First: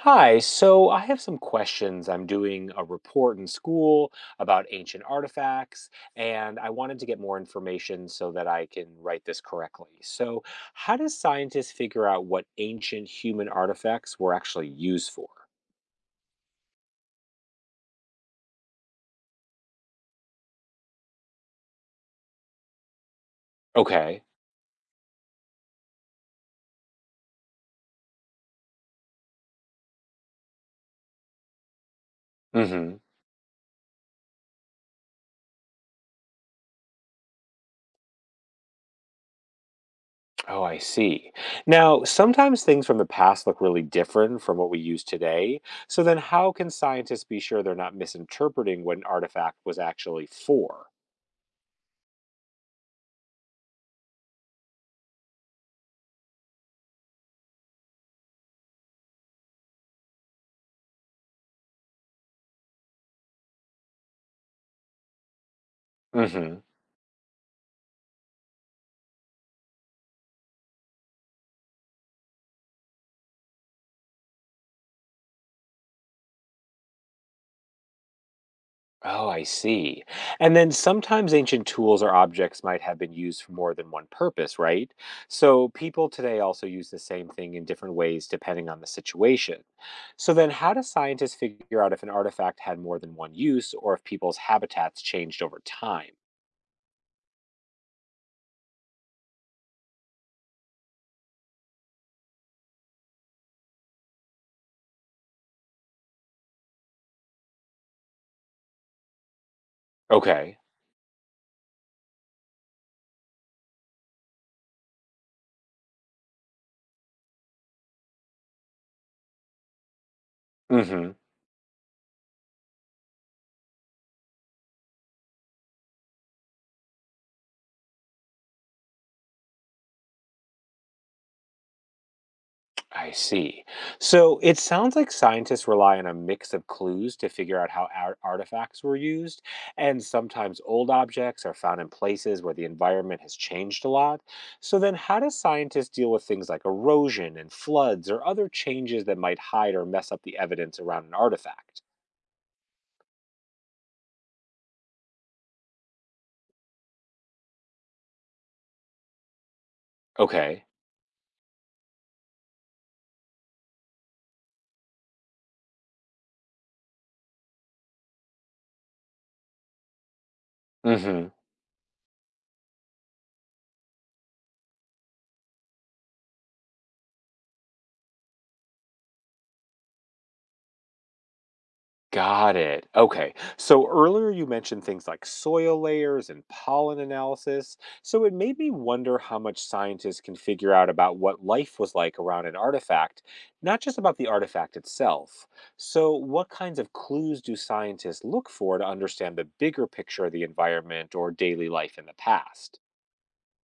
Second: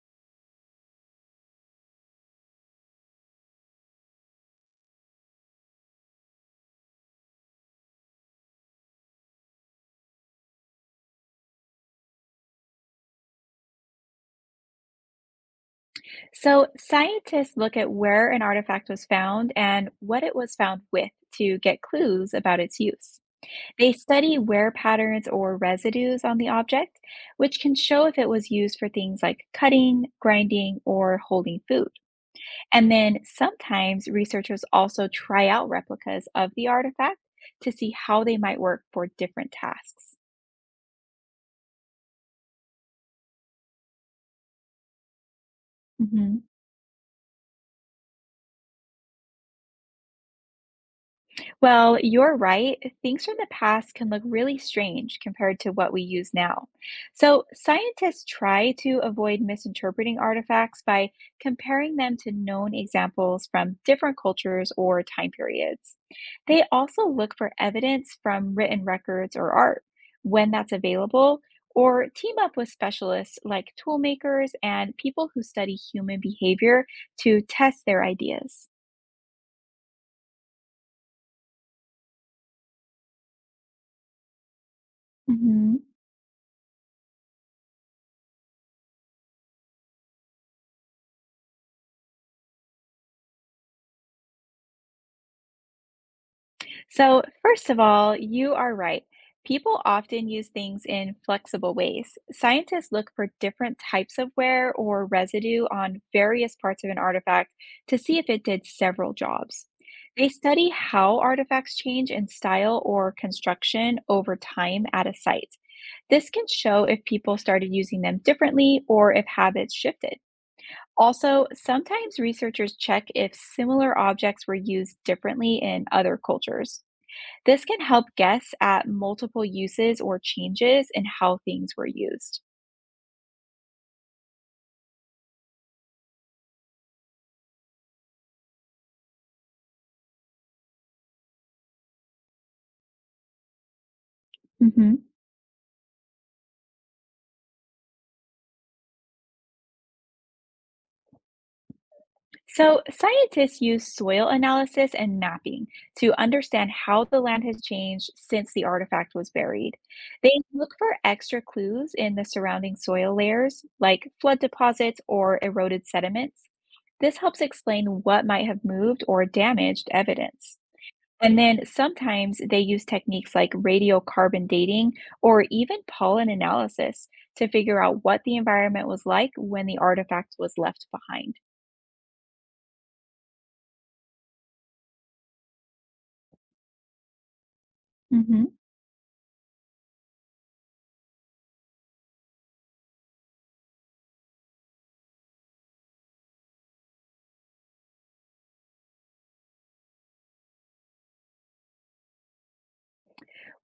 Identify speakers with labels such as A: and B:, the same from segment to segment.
A: Hi, so I have some questions. I'm doing a report in school about ancient artifacts, and I wanted to get more information so that I can write this correctly. So, how do scientists figure out what ancient human artifacts were actually used for?
B: So, scientists look at where an artifact was found and what it was found with to get clues about its use. They
A: Okay.
B: study wear patterns or residues on the object, which can show if it was used for things like cutting, grinding, or holding food. And
A: Mm-hmm.
B: then sometimes researchers also try out replicas of the artifact to see how they might work for different tasks.
A: Oh, I see. Now, sometimes things from the past look really different from what we use today. So then
B: Mhm.
A: how can scientists be sure they're not misinterpreting what an artifact was actually for?
B: Well, you're right. Things from the past can look really strange compared to what we use now. So, scientists try to avoid misinterpreting artifacts by comparing them to known examples from different cultures or time periods.
A: Mm-hmm.
B: They also look for evidence from written records or art when that's available, or team up with specialists like tool makers and people who study human behavior to test their ideas.
A: Oh, I see. And then sometimes ancient tools or objects might have been used for more than one purpose, right? So
B: Mhm.
A: people today also use the same thing in different ways depending on the situation. So then, how do scientists figure out if an artifact had more than one use or if people's habitats changed over time?
B: So, first of all, you are right. People often use things in flexible ways. Scientists look for different types of wear or residue on various parts of an artifact to see if it did several jobs. They
A: Okay.
B: study how artifacts change in style or construction over time at a site. This can show if people started using them differently or if habits shifted.
A: Mm hmm.
B: Also, sometimes researchers check if similar objects were used differently in other cultures. This can help guess at multiple uses or changes in how things were used.
A: I see. So it sounds like scientists rely on a mix of clues to figure out how artifacts were used, and sometimes old objects are found in places where the environment has changed a lot. So
B: hmm
A: then, how do scientists deal with things like erosion and floods or other changes that might hide or mess up the evidence around an artifact?
B: So, scientists use soil analysis and mapping to understand how the land has changed since the artifact was buried. They
A: Okay.
B: look for extra clues in the surrounding soil layers, like flood deposits or eroded sediments. This helps explain what might have moved or damaged evidence. And then sometimes they use techniques like radiocarbon dating or even pollen analysis to figure out what the environment was like when the artifact was left behind.
A: Got it. Okay. So earlier you mentioned things like soil layers and pollen analysis. So it
B: hmm
A: made me wonder how much scientists can figure out about what life was like around an artifact, not just about the artifact itself. So, what kinds of clues do scientists look for to understand the bigger picture of the environment or daily life in the past?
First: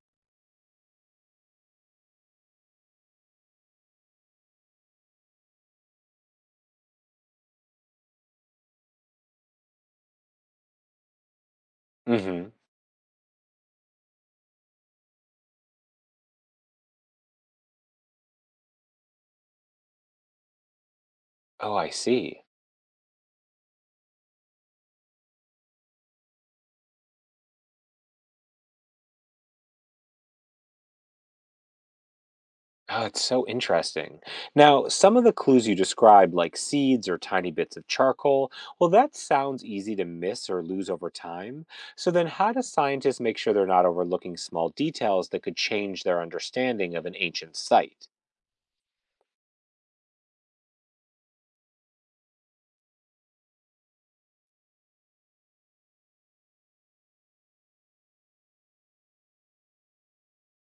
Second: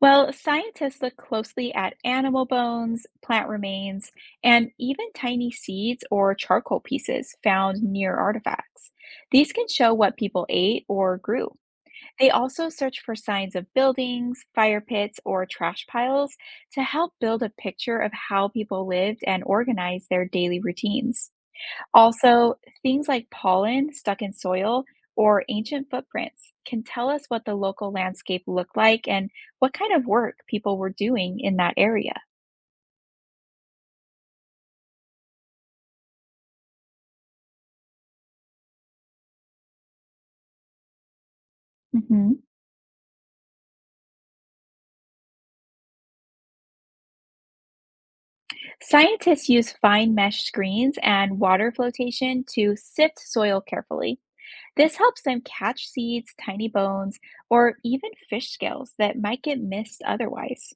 B: Well, scientists look closely at animal bones, plant remains, and even tiny seeds or charcoal pieces found near artifacts. These can show what people ate or grew. They
A: Hmm.
B: also search for signs of buildings, fire pits, or trash piles to help build a picture of how people lived and organized their daily routines.
A: Oh, I see.
B: Also, things like pollen stuck in soil or ancient footprints can tell us what the local landscape looked like and what kind of work people were doing in that area.
A: Oh, it's so interesting. Now, some of the clues you described, like seeds or tiny bits of charcoal, well, that sounds easy to miss or lose over time. So, then
B: Mhm.
A: how do scientists make sure they're not overlooking small details that could change their understanding of an ancient site?
B: Scientists use fine mesh screens and water flotation to sift soil carefully. This helps them catch seeds, tiny bones, or even fish scales that might get missed otherwise.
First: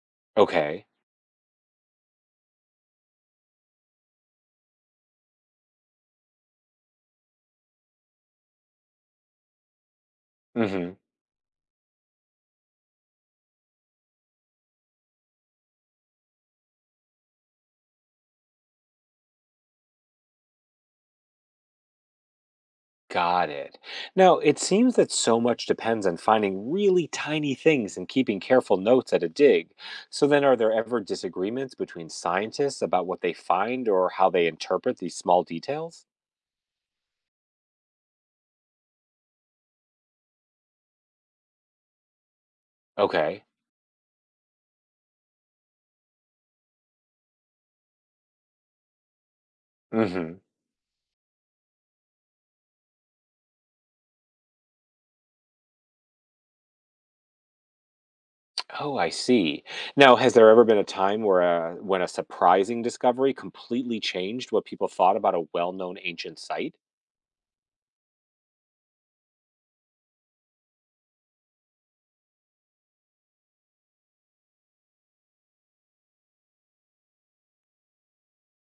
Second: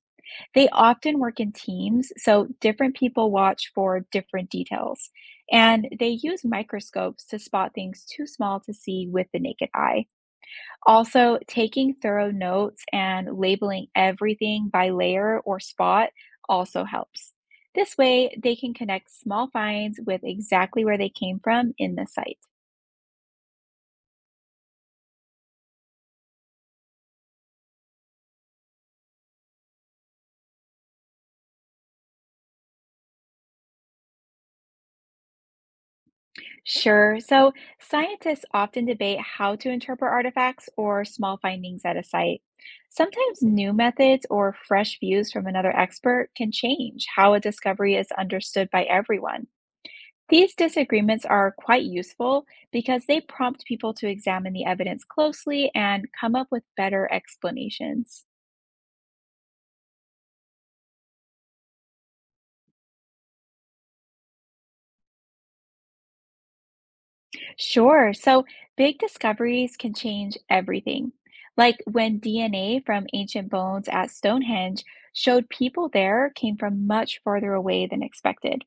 B: They
A: Okay.
B: often work in teams, so different people watch for different details. And they use microscopes to spot things too small to see with the naked eye.
A: Mm hmm.
B: Also, taking thorough notes and labeling everything by layer or spot also helps. This way, they can connect small finds with exactly where they came from in the site.
A: Got it. Now, it seems that so much depends on finding really tiny things and keeping careful notes at a dig. So, then are there ever disagreements between scientists about what they find or how they interpret these small details?
B: Sure. So scientists often debate how to interpret artifacts or small findings at a site. Sometimes
A: Okay.
B: new methods or fresh views from another expert can change how a discovery is understood by everyone.
A: Hmm.
B: These disagreements are quite useful because they prompt people to examine the evidence closely and come up with better explanations.
A: Oh, I see. Now, has there ever been a time where when a surprising discovery completely changed what people thought about a well-known ancient site?
B: Sure. So big discoveries can change everything. Like when DNA from ancient bones at Stonehenge showed people there came from much farther away than expected.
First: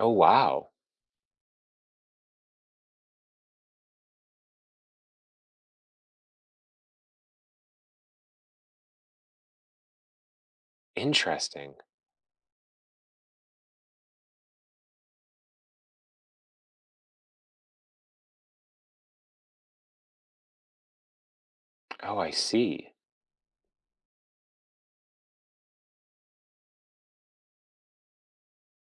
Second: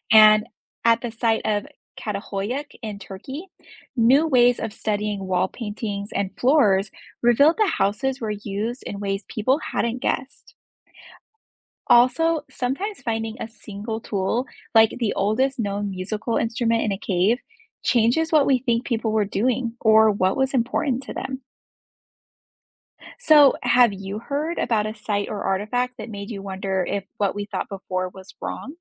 A: Oh,
B: And
A: wow.
B: at the site of Katahoyuk in Turkey, new ways of studying wall paintings and floors revealed that houses were used in ways people hadn't guessed.
A: Interesting.
B: Also, sometimes finding a single tool, like the oldest known musical instrument in a cave, changes what we think people were doing or what was important to them.
A: Oh, I see.
B: So, have you heard about a site or artifact that made you wonder if what we thought before was wrong?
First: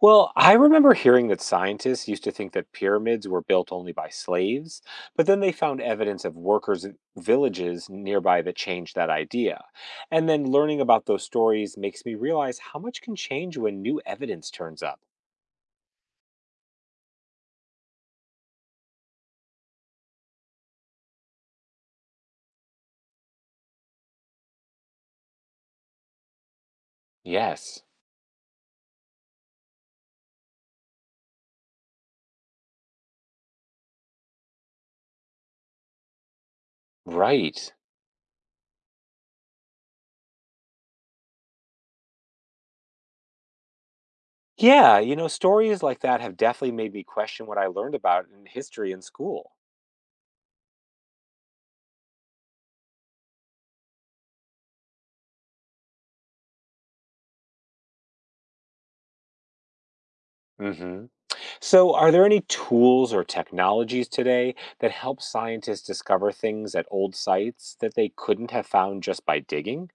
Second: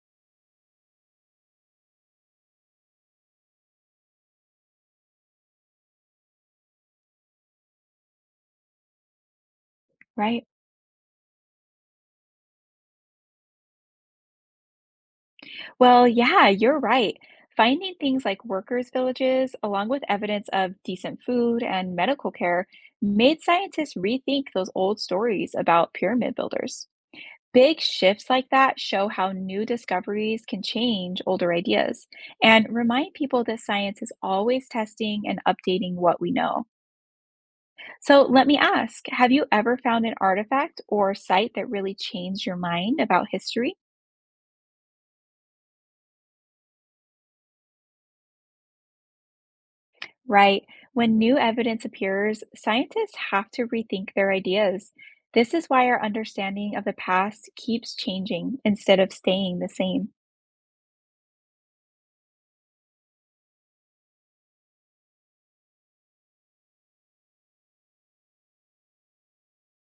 A: Well, I remember hearing that scientists used to think that pyramids were built only by slaves, but then they found evidence of workers' in villages nearby that changed that idea. And
B: Right.
A: then learning about those stories makes me realize how much can change when new evidence turns up.
B: Well, yeah, you're right. Finding things like workers' villages, along with evidence of decent food and medical care, made scientists rethink those old stories about pyramid builders.
A: Yes,
B: Big shifts like that show how new discoveries can change older ideas and remind people that science is always testing and updating what we know.
A: right.
B: So, let me ask have you ever found an artifact or site that really changed your mind about history?
A: Yeah, you know, stories like that have definitely made me question what I learned about in history in school.
B: Right. When new evidence appears, scientists have to rethink their ideas. This is why our understanding of the past keeps changing instead of staying the same.
A: Mm hmm. So, are there any tools or technologies today that help scientists discover things at old sites that they couldn't have found just by digging?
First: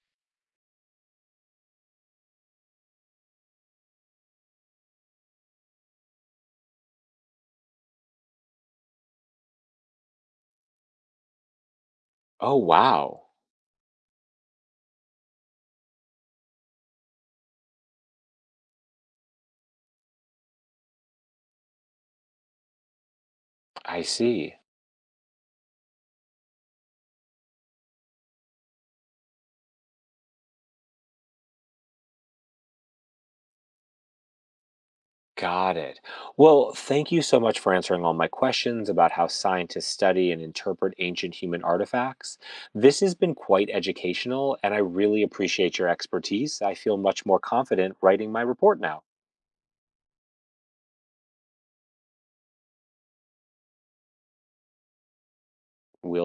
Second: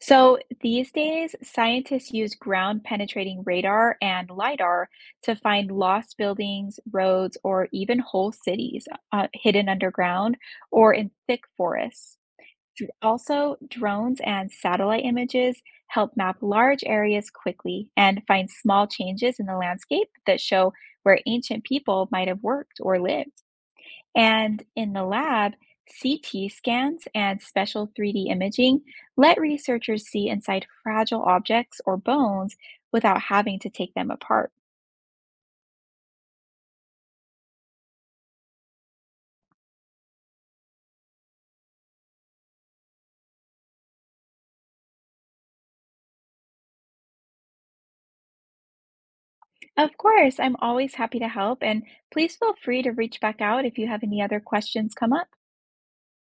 B: So these days, scientists use ground penetrating radar and LIDAR to find lost buildings, roads, or even whole cities hidden underground or in thick forests.
A: Oh, wow.
B: Also, drones and satellite images help map large areas quickly and find small changes in the landscape that show where ancient people might have worked or lived.
A: I see.
B: And in the lab, CT scans and special 3D imaging let researchers see inside fragile objects or bones without having to take them apart.
A: Got it. Well, thank you so much for answering all my questions about how scientists study and interpret ancient human artifacts. This has been quite educational, and I really appreciate your expertise. I feel much more confident writing my report now.
B: Of course, I'm always happy to help, and please feel free to reach back out if you have any other questions come up.
A: We'll